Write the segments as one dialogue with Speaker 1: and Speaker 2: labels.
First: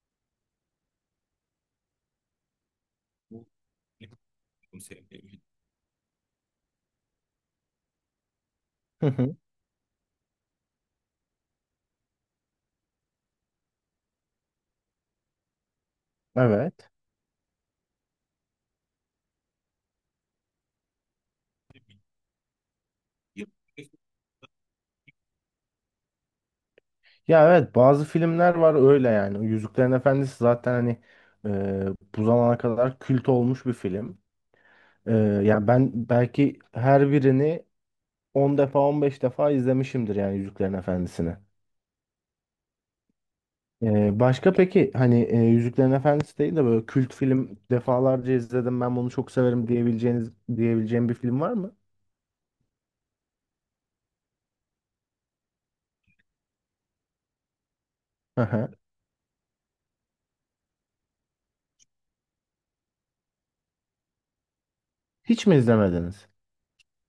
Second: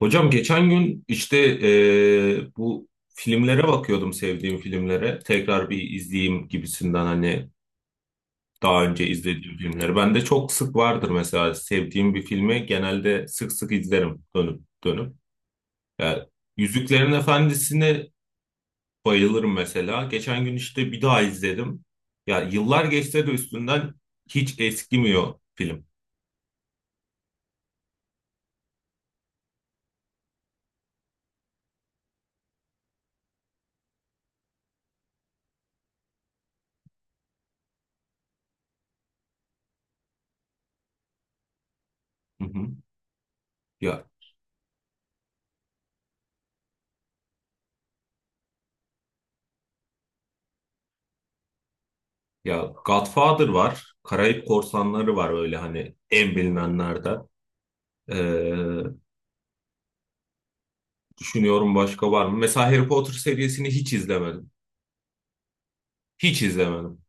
Speaker 1: Hocam geçen gün bu filmlere bakıyordum, sevdiğim filmlere. Tekrar bir izleyeyim gibisinden, hani daha önce
Speaker 2: Hı hı.
Speaker 1: izlediğim filmleri. Ben de çok sık vardır, mesela sevdiğim bir filmi genelde sık sık izlerim dönüp dönüp. Yani
Speaker 2: Evet.
Speaker 1: Yüzüklerin Efendisi'ni bayılırım mesela. Geçen gün işte bir daha izledim. Ya yıllar geçse de üstünden hiç eskimiyor film.
Speaker 2: Ya evet bazı filmler var öyle yani. Yüzüklerin Efendisi zaten hani e, bu zamana kadar kült olmuş bir film. E, yani ben belki her birini 10 defa 15 defa izlemişimdir yani Yüzüklerin Efendisi'ni.
Speaker 1: Hı hı. Ya,
Speaker 2: Başka peki hani Yüzüklerin Efendisi değil de böyle kült film defalarca izledim ben bunu çok severim diyebileceğim bir film var mı?
Speaker 1: ya Godfather var, Karayip Korsanları var, öyle hani en bilinenlerden.
Speaker 2: Hı
Speaker 1: Ee,
Speaker 2: hı.
Speaker 1: düşünüyorum, başka var mı? Mesela Harry Potter serisini hiç izlemedim.
Speaker 2: Hiç mi izlemediniz?
Speaker 1: Hiç izlemedim.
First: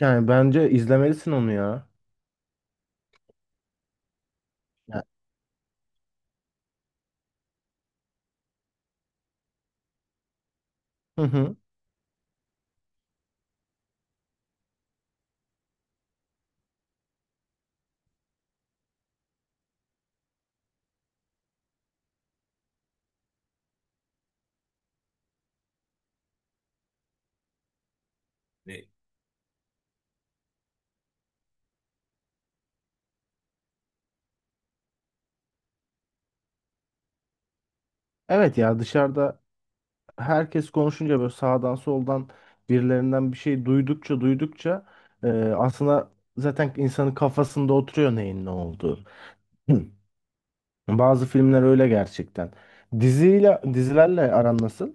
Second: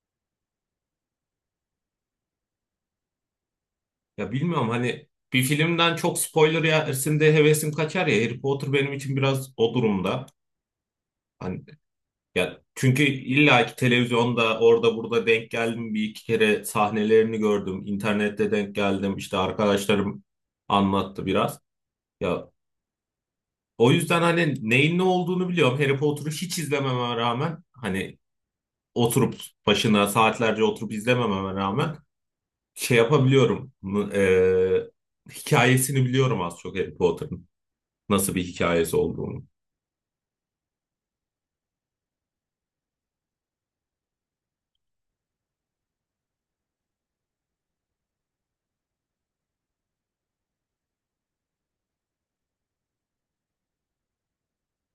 Speaker 2: Yani bence izlemelisin onu ya.
Speaker 1: Ya bilmiyorum,
Speaker 2: Ya-
Speaker 1: hani bir filmden çok spoiler yersin de hevesim kaçar ya. Harry Potter benim için biraz o durumda.
Speaker 2: Hı hı.
Speaker 1: Hani, ya çünkü illa ki televizyonda, orada burada denk geldim, bir iki kere sahnelerini gördüm. İnternette denk geldim. İşte arkadaşlarım anlattı biraz. Ya, o yüzden hani neyin ne olduğunu biliyorum. Harry Potter'ı hiç izlememe rağmen, hani oturup başına saatlerce oturup izlemememe rağmen şey yapabiliyorum. Hikayesini biliyorum az çok Harry Potter'ın. Nasıl bir
Speaker 2: Evet ya
Speaker 1: hikayesi
Speaker 2: dışarıda
Speaker 1: olduğunu.
Speaker 2: herkes konuşunca böyle sağdan soldan birilerinden bir şey duydukça duydukça e, aslında zaten insanın kafasında oturuyor neyin ne olduğu. Hı. Bazı filmler öyle gerçekten. Dizilerle aran nasıl?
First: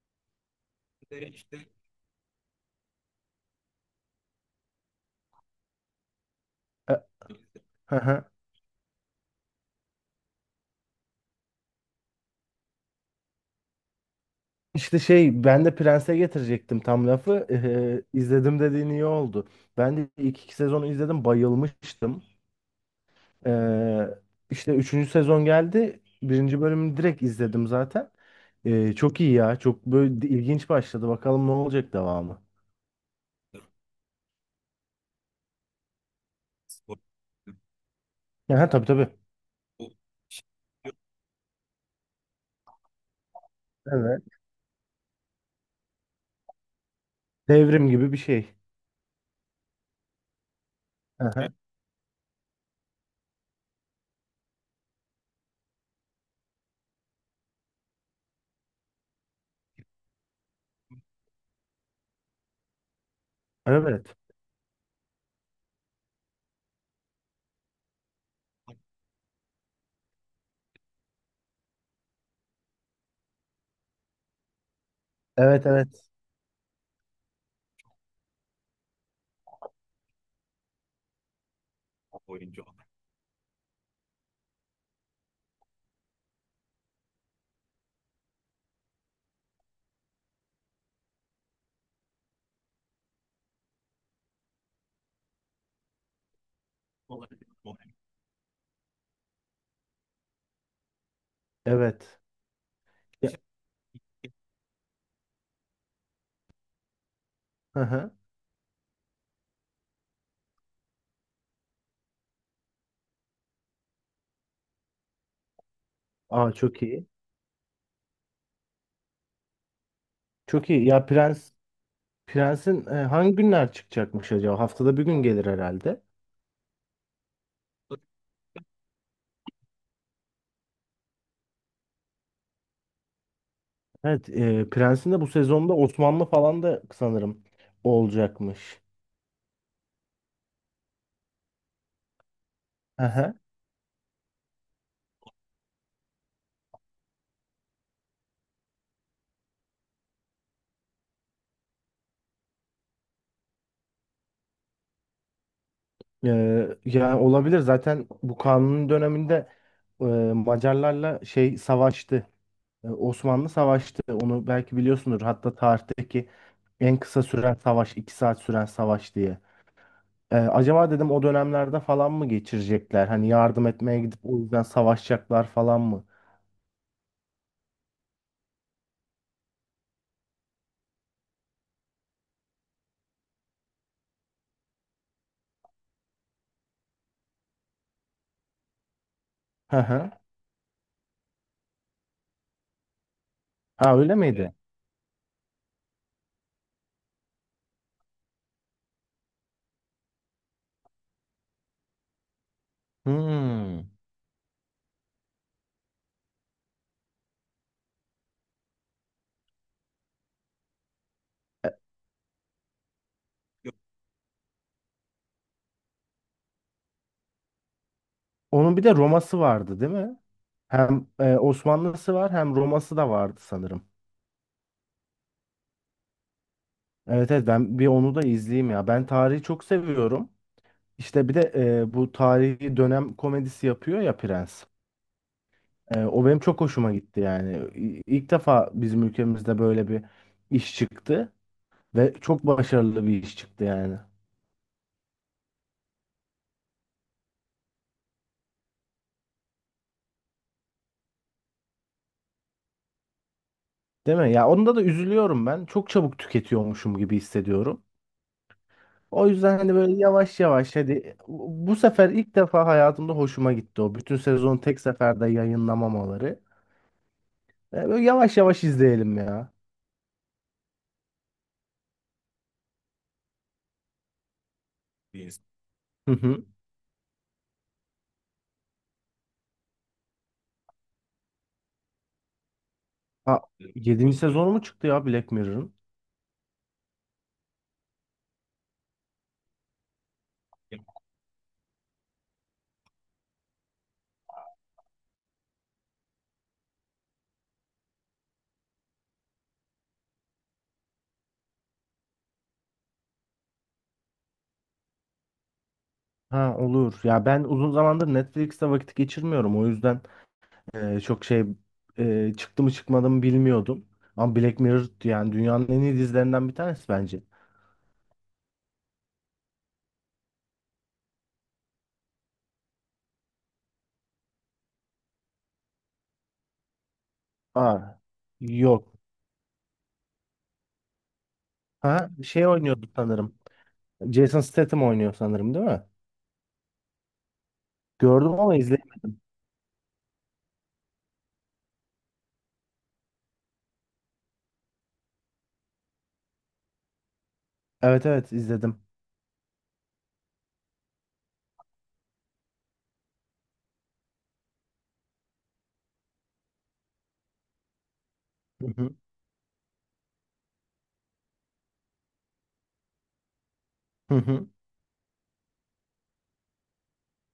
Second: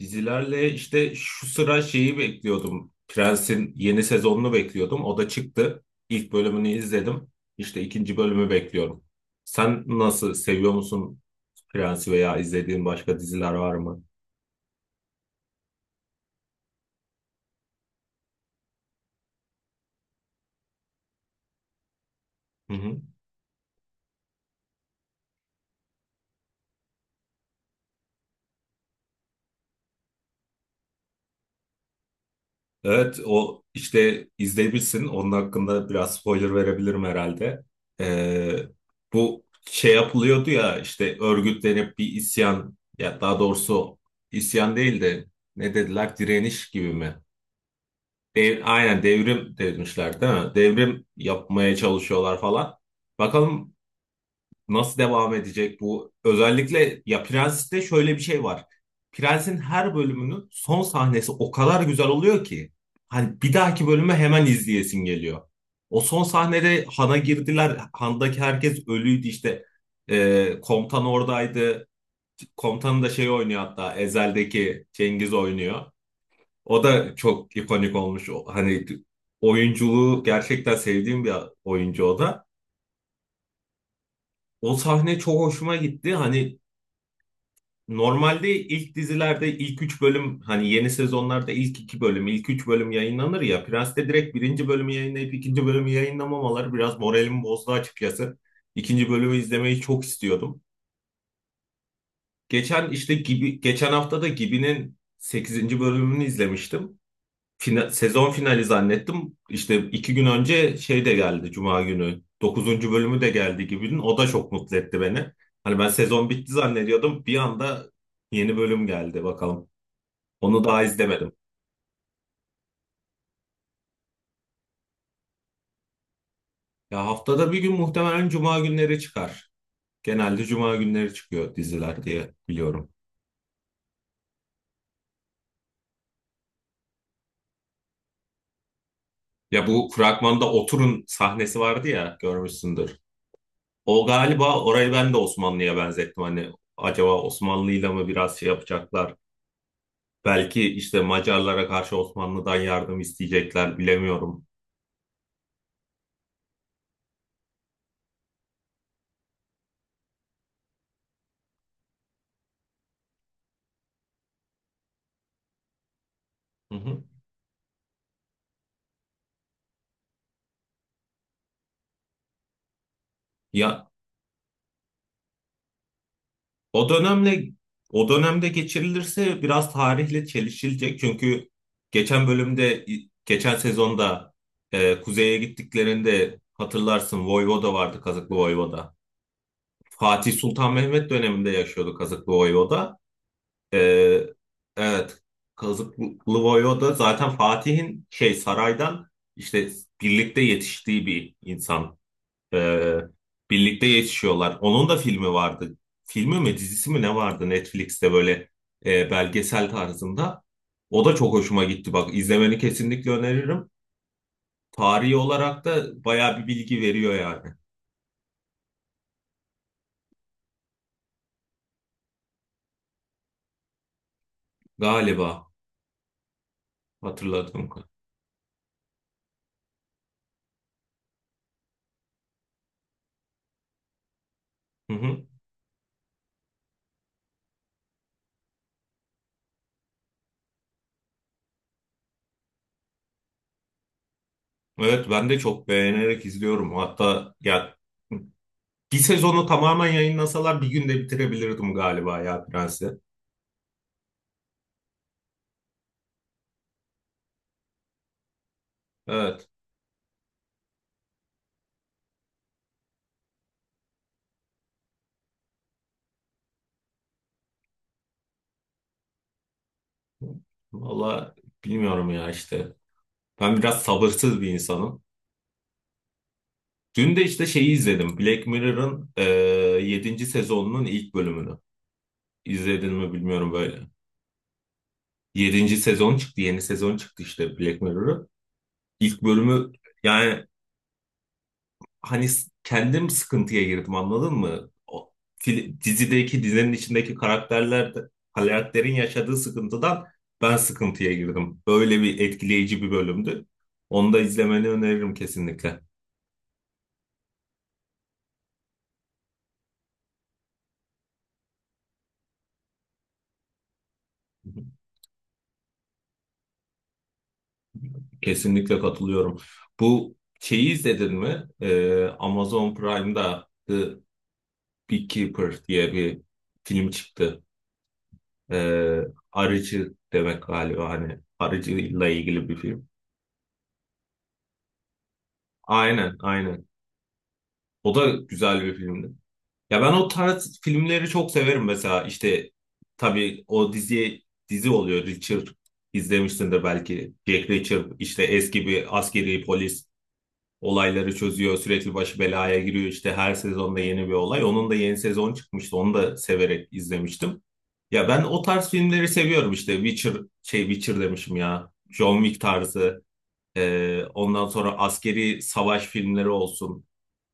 Speaker 1: Dizilerle işte şu sıra şeyi bekliyordum. Prens'in yeni sezonunu bekliyordum. O da çıktı. İlk bölümünü
Speaker 2: E,
Speaker 1: izledim. İşte
Speaker 2: hı
Speaker 1: ikinci
Speaker 2: hı.
Speaker 1: bölümü bekliyorum. Sen nasıl, seviyor musun Prens'i veya izlediğin başka diziler var mı?
Speaker 2: İşte şey ben de Prens'e getirecektim tam lafı. E, e, izledim dediğin iyi oldu. Ben de ilk iki sezonu izledim bayılmıştım.
Speaker 1: Hı hı.
Speaker 2: Ee, işte üçüncü sezon geldi. Birinci bölümünü direkt izledim zaten. Çok iyi ya. Çok böyle ilginç başladı. Bakalım ne olacak devamı.
Speaker 1: Evet, o işte izleyebilirsin. Onun hakkında biraz spoiler verebilirim herhalde. Ee,
Speaker 2: Ha, tabii tabii.
Speaker 1: bu şey yapılıyordu ya, işte örgütlenip bir isyan, ya daha doğrusu
Speaker 2: Evet.
Speaker 1: isyan değil de ne dediler, direniş gibi mi?
Speaker 2: Devrim gibi bir şey.
Speaker 1: Dev- aynen devrim demişler değil mi? Devrim
Speaker 2: Ha,
Speaker 1: yapmaya çalışıyorlar falan. Bakalım nasıl devam edecek bu? Özellikle ya Prens'te şöyle bir şey var. Prens'in her bölümünün son sahnesi o kadar güzel oluyor ki hani bir dahaki bölümü
Speaker 2: evet.
Speaker 1: hemen izleyesin geliyor. O son sahnede Han'a girdiler. Han'daki herkes ölüydü işte. Komutan oradaydı. Komutanı da şey oynuyor, hatta Ezel'deki Cengiz
Speaker 2: Evet,
Speaker 1: oynuyor.
Speaker 2: evet.
Speaker 1: O da çok ikonik olmuş. O- hani oyunculuğu gerçekten sevdiğim bir oyuncu o da. O sahne çok hoşuma gitti. Hani normalde ilk dizilerde ilk üç bölüm, hani yeni sezonlarda ilk iki bölüm, ilk üç bölüm yayınlanır ya. Prens'te direkt birinci bölümü yayınlayıp ikinci bölümü yayınlamamaları biraz moralimi bozdu açıkçası. İkinci bölümü izlemeyi çok istiyordum.
Speaker 2: Evet.
Speaker 1: Geçen işte
Speaker 2: Ya,
Speaker 1: gibi geçen hafta da Gibi'nin sekizinci bölümünü izlemiştim.
Speaker 2: hı
Speaker 1: Fina-
Speaker 2: hı.
Speaker 1: sezon finali zannettim. İşte iki gün önce şey de geldi, Cuma günü dokuzuncu bölümü de geldi Gibi'nin. O da çok mutlu etti beni. Hani ben sezon bitti
Speaker 2: Aa, çok iyi.
Speaker 1: zannediyordum. Bir anda yeni bölüm geldi, bakalım. Onu
Speaker 2: Çok
Speaker 1: daha
Speaker 2: iyi. Ya
Speaker 1: izlemedim.
Speaker 2: Prens'in hangi günler çıkacakmış acaba? Haftada bir gün gelir herhalde.
Speaker 1: Ya haftada bir gün, muhtemelen cuma günleri çıkar. Genelde cuma günleri çıkıyor diziler diye biliyorum.
Speaker 2: Evet, Prens'in de bu sezonda Osmanlı falan da sanırım olacakmış.
Speaker 1: Ya bu fragmanda Otur'un sahnesi vardı ya, görmüşsündür. O galiba, orayı ben de Osmanlı'ya benzettim. Hani acaba Osmanlı'yla mı biraz şey yapacaklar? Belki işte Macarlara karşı Osmanlı'dan yardım isteyecekler, bilemiyorum.
Speaker 2: Yani olabilir zaten bu kanunun döneminde e, Macarlarla şey savaştı. Osmanlı savaştı. Onu belki biliyorsundur. Hatta tarihteki
Speaker 1: Hı
Speaker 2: en
Speaker 1: hı.
Speaker 2: kısa süren savaş, 2 saat süren savaş diye. Acaba dedim o dönemlerde falan mı geçirecekler? Hani yardım
Speaker 1: Ya,
Speaker 2: etmeye gidip o yüzden savaşacaklar falan mı?
Speaker 1: O dönemle o dönemde geçirilirse biraz tarihle çelişilecek. Çünkü geçen bölümde geçen sezonda e, kuzeye gittiklerinde hatırlarsın Voyvoda vardı, Kazıklı Voyvoda.
Speaker 2: Hı hı.
Speaker 1: Fatih Sultan Mehmet döneminde yaşıyordu Kazıklı Voyvoda. E,
Speaker 2: Ha, öyle miydi?
Speaker 1: evet, Kazıklı Voyvoda zaten Fatih'in şey, saraydan işte birlikte yetiştiği bir insan. Ee, birlikte
Speaker 2: Hmm.
Speaker 1: yetişiyorlar. Onun da filmi vardı. Filmi mi dizisi mi ne vardı Netflix'te, böyle e, belgesel tarzında. O da çok hoşuma
Speaker 2: E,
Speaker 1: gitti. Bak, izlemeni kesinlikle öneririm. Tarihi olarak da bayağı bir bilgi veriyor yani.
Speaker 2: Onun bir de Roma'sı vardı, değil mi? Hem Osmanlı'sı var, hem Roma'sı da vardı sanırım.
Speaker 1: Galiba,
Speaker 2: Evet, evet,
Speaker 1: hatırladığım
Speaker 2: ben bir
Speaker 1: kadar.
Speaker 2: onu da izleyeyim ya. Ben tarihi çok seviyorum. İşte bir de bu tarihi dönem komedisi yapıyor ya Prens.
Speaker 1: Hı hı.
Speaker 2: O benim çok hoşuma gitti yani. İlk defa bizim ülkemizde böyle bir iş çıktı ve çok başarılı bir iş çıktı yani.
Speaker 1: Evet, ben de çok beğenerek izliyorum. Hatta ya bir sezonu tamamen yayınlasalar bir günde bitirebilirdim galiba ya Prens'i.
Speaker 2: Değil mi? Ya onda da üzülüyorum ben. Çok çabuk tüketiyormuşum gibi hissediyorum. O
Speaker 1: Evet.
Speaker 2: yüzden hani böyle yavaş yavaş hadi bu sefer ilk defa hayatımda hoşuma gitti o. Bütün sezon tek seferde yayınlamamaları. Böyle yavaş yavaş izleyelim ya.
Speaker 1: Valla bilmiyorum ya, işte. Ben biraz sabırsız bir insanım.
Speaker 2: Hı hı.
Speaker 1: Dün de işte şeyi izledim, Black Mirror'ın yedinci sezonunun ilk bölümünü. İzledin mi bilmiyorum böyle.
Speaker 2: 7. sezonu mu çıktı ya Black Mirror'ın?
Speaker 1: Yedinci sezon çıktı. Yeni sezon çıktı işte Black Mirror'ın. İlk bölümü, yani hani s- kendim sıkıntıya girdim, anladın mı? O, fil- dizinin içindeki karakterler de- karakterin yaşadığı sıkıntıdan ben sıkıntıya girdim. Böyle bir etkileyici bir bölümdü. Onu da izlemeni öneririm kesinlikle.
Speaker 2: Ha, olur. Ya ben uzun zamandır Netflix'te vakit geçirmiyorum. O yüzden çok şey çıktı mı çıkmadı mı bilmiyordum. Ama Black Mirror yani dünyanın en iyi dizilerinden bir tanesi bence.
Speaker 1: Kesinlikle katılıyorum. Bu şeyi izledin mi? Amazon Prime'da The Beekeeper diye bir film çıktı.
Speaker 2: Aa, yok.
Speaker 1: Ee, arıcı demek galiba, hani arıcıyla
Speaker 2: Ha, şey
Speaker 1: ilgili bir film.
Speaker 2: oynuyordu sanırım. Jason Statham oynuyor sanırım, değil mi?
Speaker 1: Aynen, aynen. O da
Speaker 2: Gördüm ama
Speaker 1: güzel bir
Speaker 2: izledim.
Speaker 1: filmdi. Ya ben o tarz filmleri çok severim mesela. İşte tabii o diziye, dizi oluyor Richard, izlemişsindir belki. Jack Reacher,
Speaker 2: Evet,
Speaker 1: işte
Speaker 2: evet,
Speaker 1: eski
Speaker 2: izledim.
Speaker 1: bir askeri polis, olayları çözüyor. Sürekli başı belaya giriyor. İşte her sezonda yeni bir olay. Onun da yeni sezon çıkmıştı. Onu da severek izlemiştim. Ya ben o
Speaker 2: Hı
Speaker 1: tarz
Speaker 2: hı.
Speaker 1: filmleri seviyorum işte. Witcher, şey, Witcher demişim ya, John Wick tarzı.
Speaker 2: Hı
Speaker 1: Ondan
Speaker 2: hı.
Speaker 1: sonra askeri savaş filmleri olsun.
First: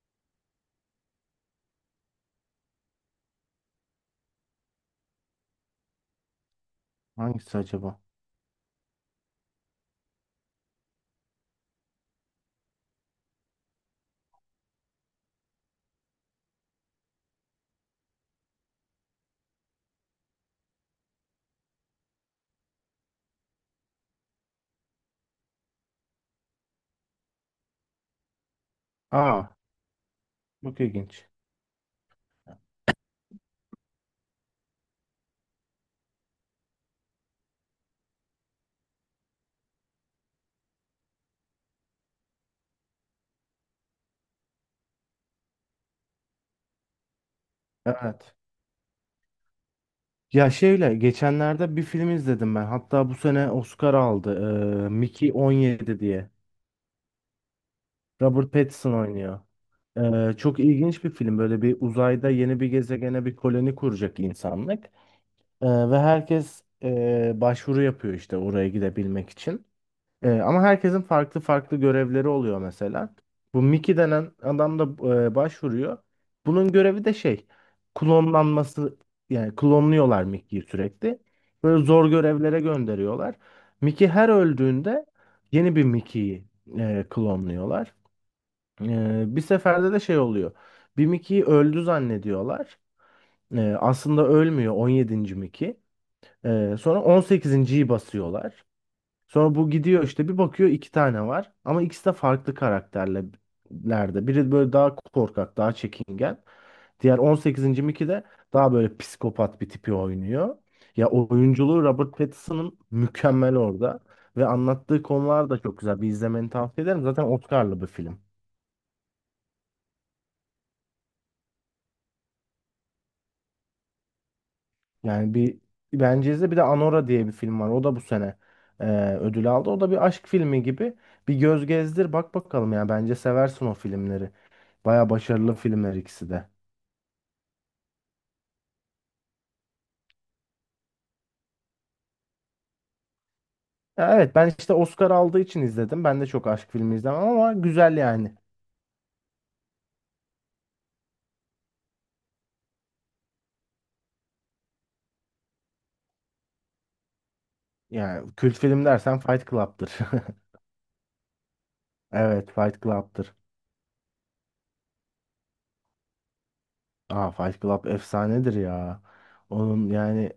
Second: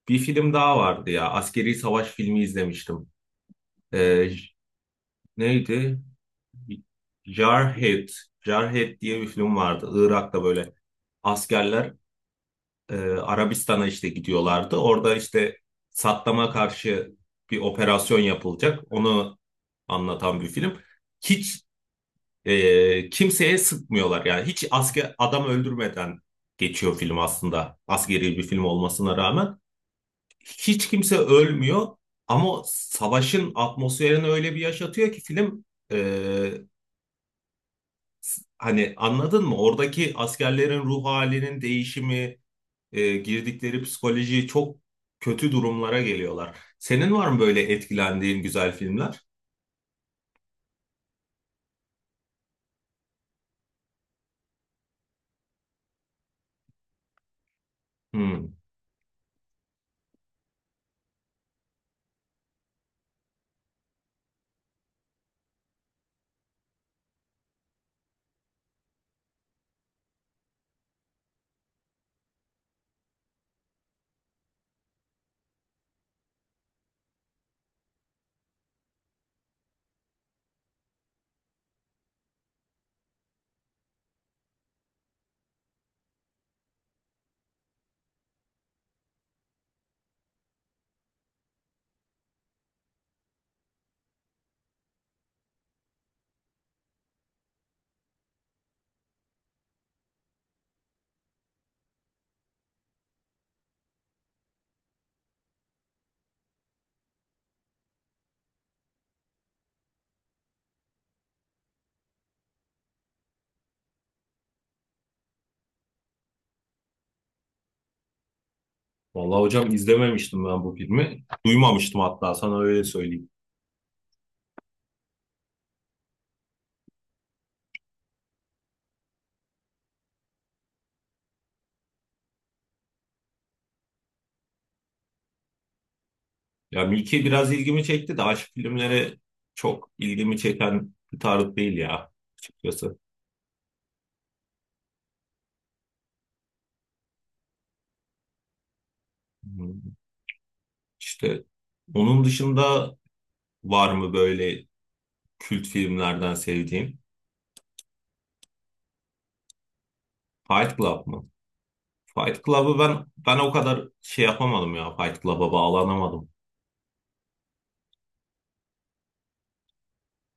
Speaker 1: Bir film daha vardı ya, askeri savaş filmi izlemiştim. Ee, j- neydi?
Speaker 2: Hangisi acaba?
Speaker 1: Jarhead. Jarhead diye bir film vardı. Irak'ta böyle askerler e, Arabistan'a işte gidiyorlardı. Orada işte Saddam'a karşı bir operasyon yapılacak. Onu anlatan bir film. Hiç kimseye sıkmıyorlar. Yani hiç asker adam öldürmeden geçiyor film aslında. Askeri bir film olmasına
Speaker 2: Aa,
Speaker 1: rağmen
Speaker 2: çok
Speaker 1: hiç kimse
Speaker 2: ilginç.
Speaker 1: ölmüyor, ama savaşın atmosferini öyle bir yaşatıyor ki film e, hani anladın mı? Oradaki askerlerin ruh halinin değişimi, girdikleri psikolojiyi, çok kötü durumlara geliyorlar. Senin var mı böyle
Speaker 2: Evet.
Speaker 1: etkilendiğin güzel filmler?
Speaker 2: Ya şeyle geçenlerde bir film izledim ben. Hatta bu sene Oscar aldı. Mickey 17 diye. Robert
Speaker 1: Hmm.
Speaker 2: Pattinson oynuyor. Çok ilginç bir film. Böyle bir uzayda yeni bir gezegene bir koloni kuracak insanlık. Ve herkes başvuru yapıyor işte oraya gidebilmek için. Ama herkesin farklı farklı görevleri oluyor mesela. Bu Mickey denen adam da başvuruyor. Bunun görevi de şey, klonlanması, yani klonluyorlar Mickey'yi sürekli. Böyle zor görevlere gönderiyorlar. Mickey her öldüğünde yeni bir Mickey'yi klonluyorlar. Bir seferde de şey oluyor. Bir Mickey'yi öldü zannediyorlar. Aslında ölmüyor 17. Mickey. Sonra 18.yi basıyorlar. Sonra bu gidiyor, işte bir bakıyor iki tane var. Ama ikisi de farklı karakterlerde. Biri böyle daha korkak, daha çekingen. Diğer 18. Mickey de daha böyle psikopat bir tipi oynuyor. Ya oyunculuğu Robert Pattinson'ın mükemmel orada. Ve anlattığı konular da çok güzel. Bir izlemeni tavsiye ederim. Zaten Oscar'lı bir film.
Speaker 1: Vallahi hocam, izlememiştim ben bu filmi. Duymamıştım hatta, sana öyle söyleyeyim.
Speaker 2: Yani bir Bence'de bir de Anora diye bir film var. O da bu sene e, ödül aldı. O da bir aşk filmi gibi. Bir göz gezdir bak bakalım ya. Bence seversin o filmleri. Baya başarılı filmler ikisi de.
Speaker 1: Ya Milki biraz ilgimi çekti de, aşk filmleri çok ilgimi çeken bir tarz değil ya, açıkçası.
Speaker 2: Ya evet ben işte Oscar aldığı için izledim. Ben de çok aşk filmi izlemem ama güzel yani.
Speaker 1: Hmm. İşte onun dışında var mı böyle kült filmlerden sevdiğin?
Speaker 2: Yani kült film dersen Fight Club'tır.
Speaker 1: Fight Club mı? Fight
Speaker 2: Evet,
Speaker 1: Club'ı
Speaker 2: Fight
Speaker 1: ben
Speaker 2: Club'tır.
Speaker 1: ben o kadar şey yapamadım ya, Fight Club'a bağlanamadım.
Speaker 2: Aa, Fight Club efsanedir ya. Onun yani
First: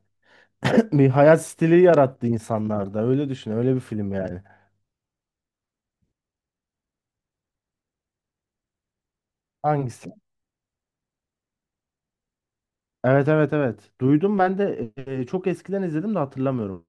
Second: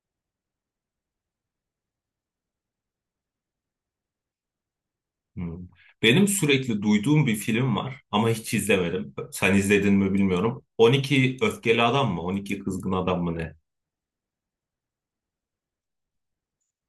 Speaker 2: bir hayat stili yarattı insanlarda. Öyle düşün, öyle bir film yani.
Speaker 1: Hmm. Benim sürekli duyduğum bir film var ama hiç izlemedim. Sen izledin
Speaker 2: Hangisi?
Speaker 1: mi bilmiyorum. 12 Öfkeli Adam mı? 12 Kızgın Adam
Speaker 2: Evet,
Speaker 1: mı
Speaker 2: evet,
Speaker 1: ne?
Speaker 2: evet. Duydum ben de, çok eskiden izledim de hatırlamıyorum.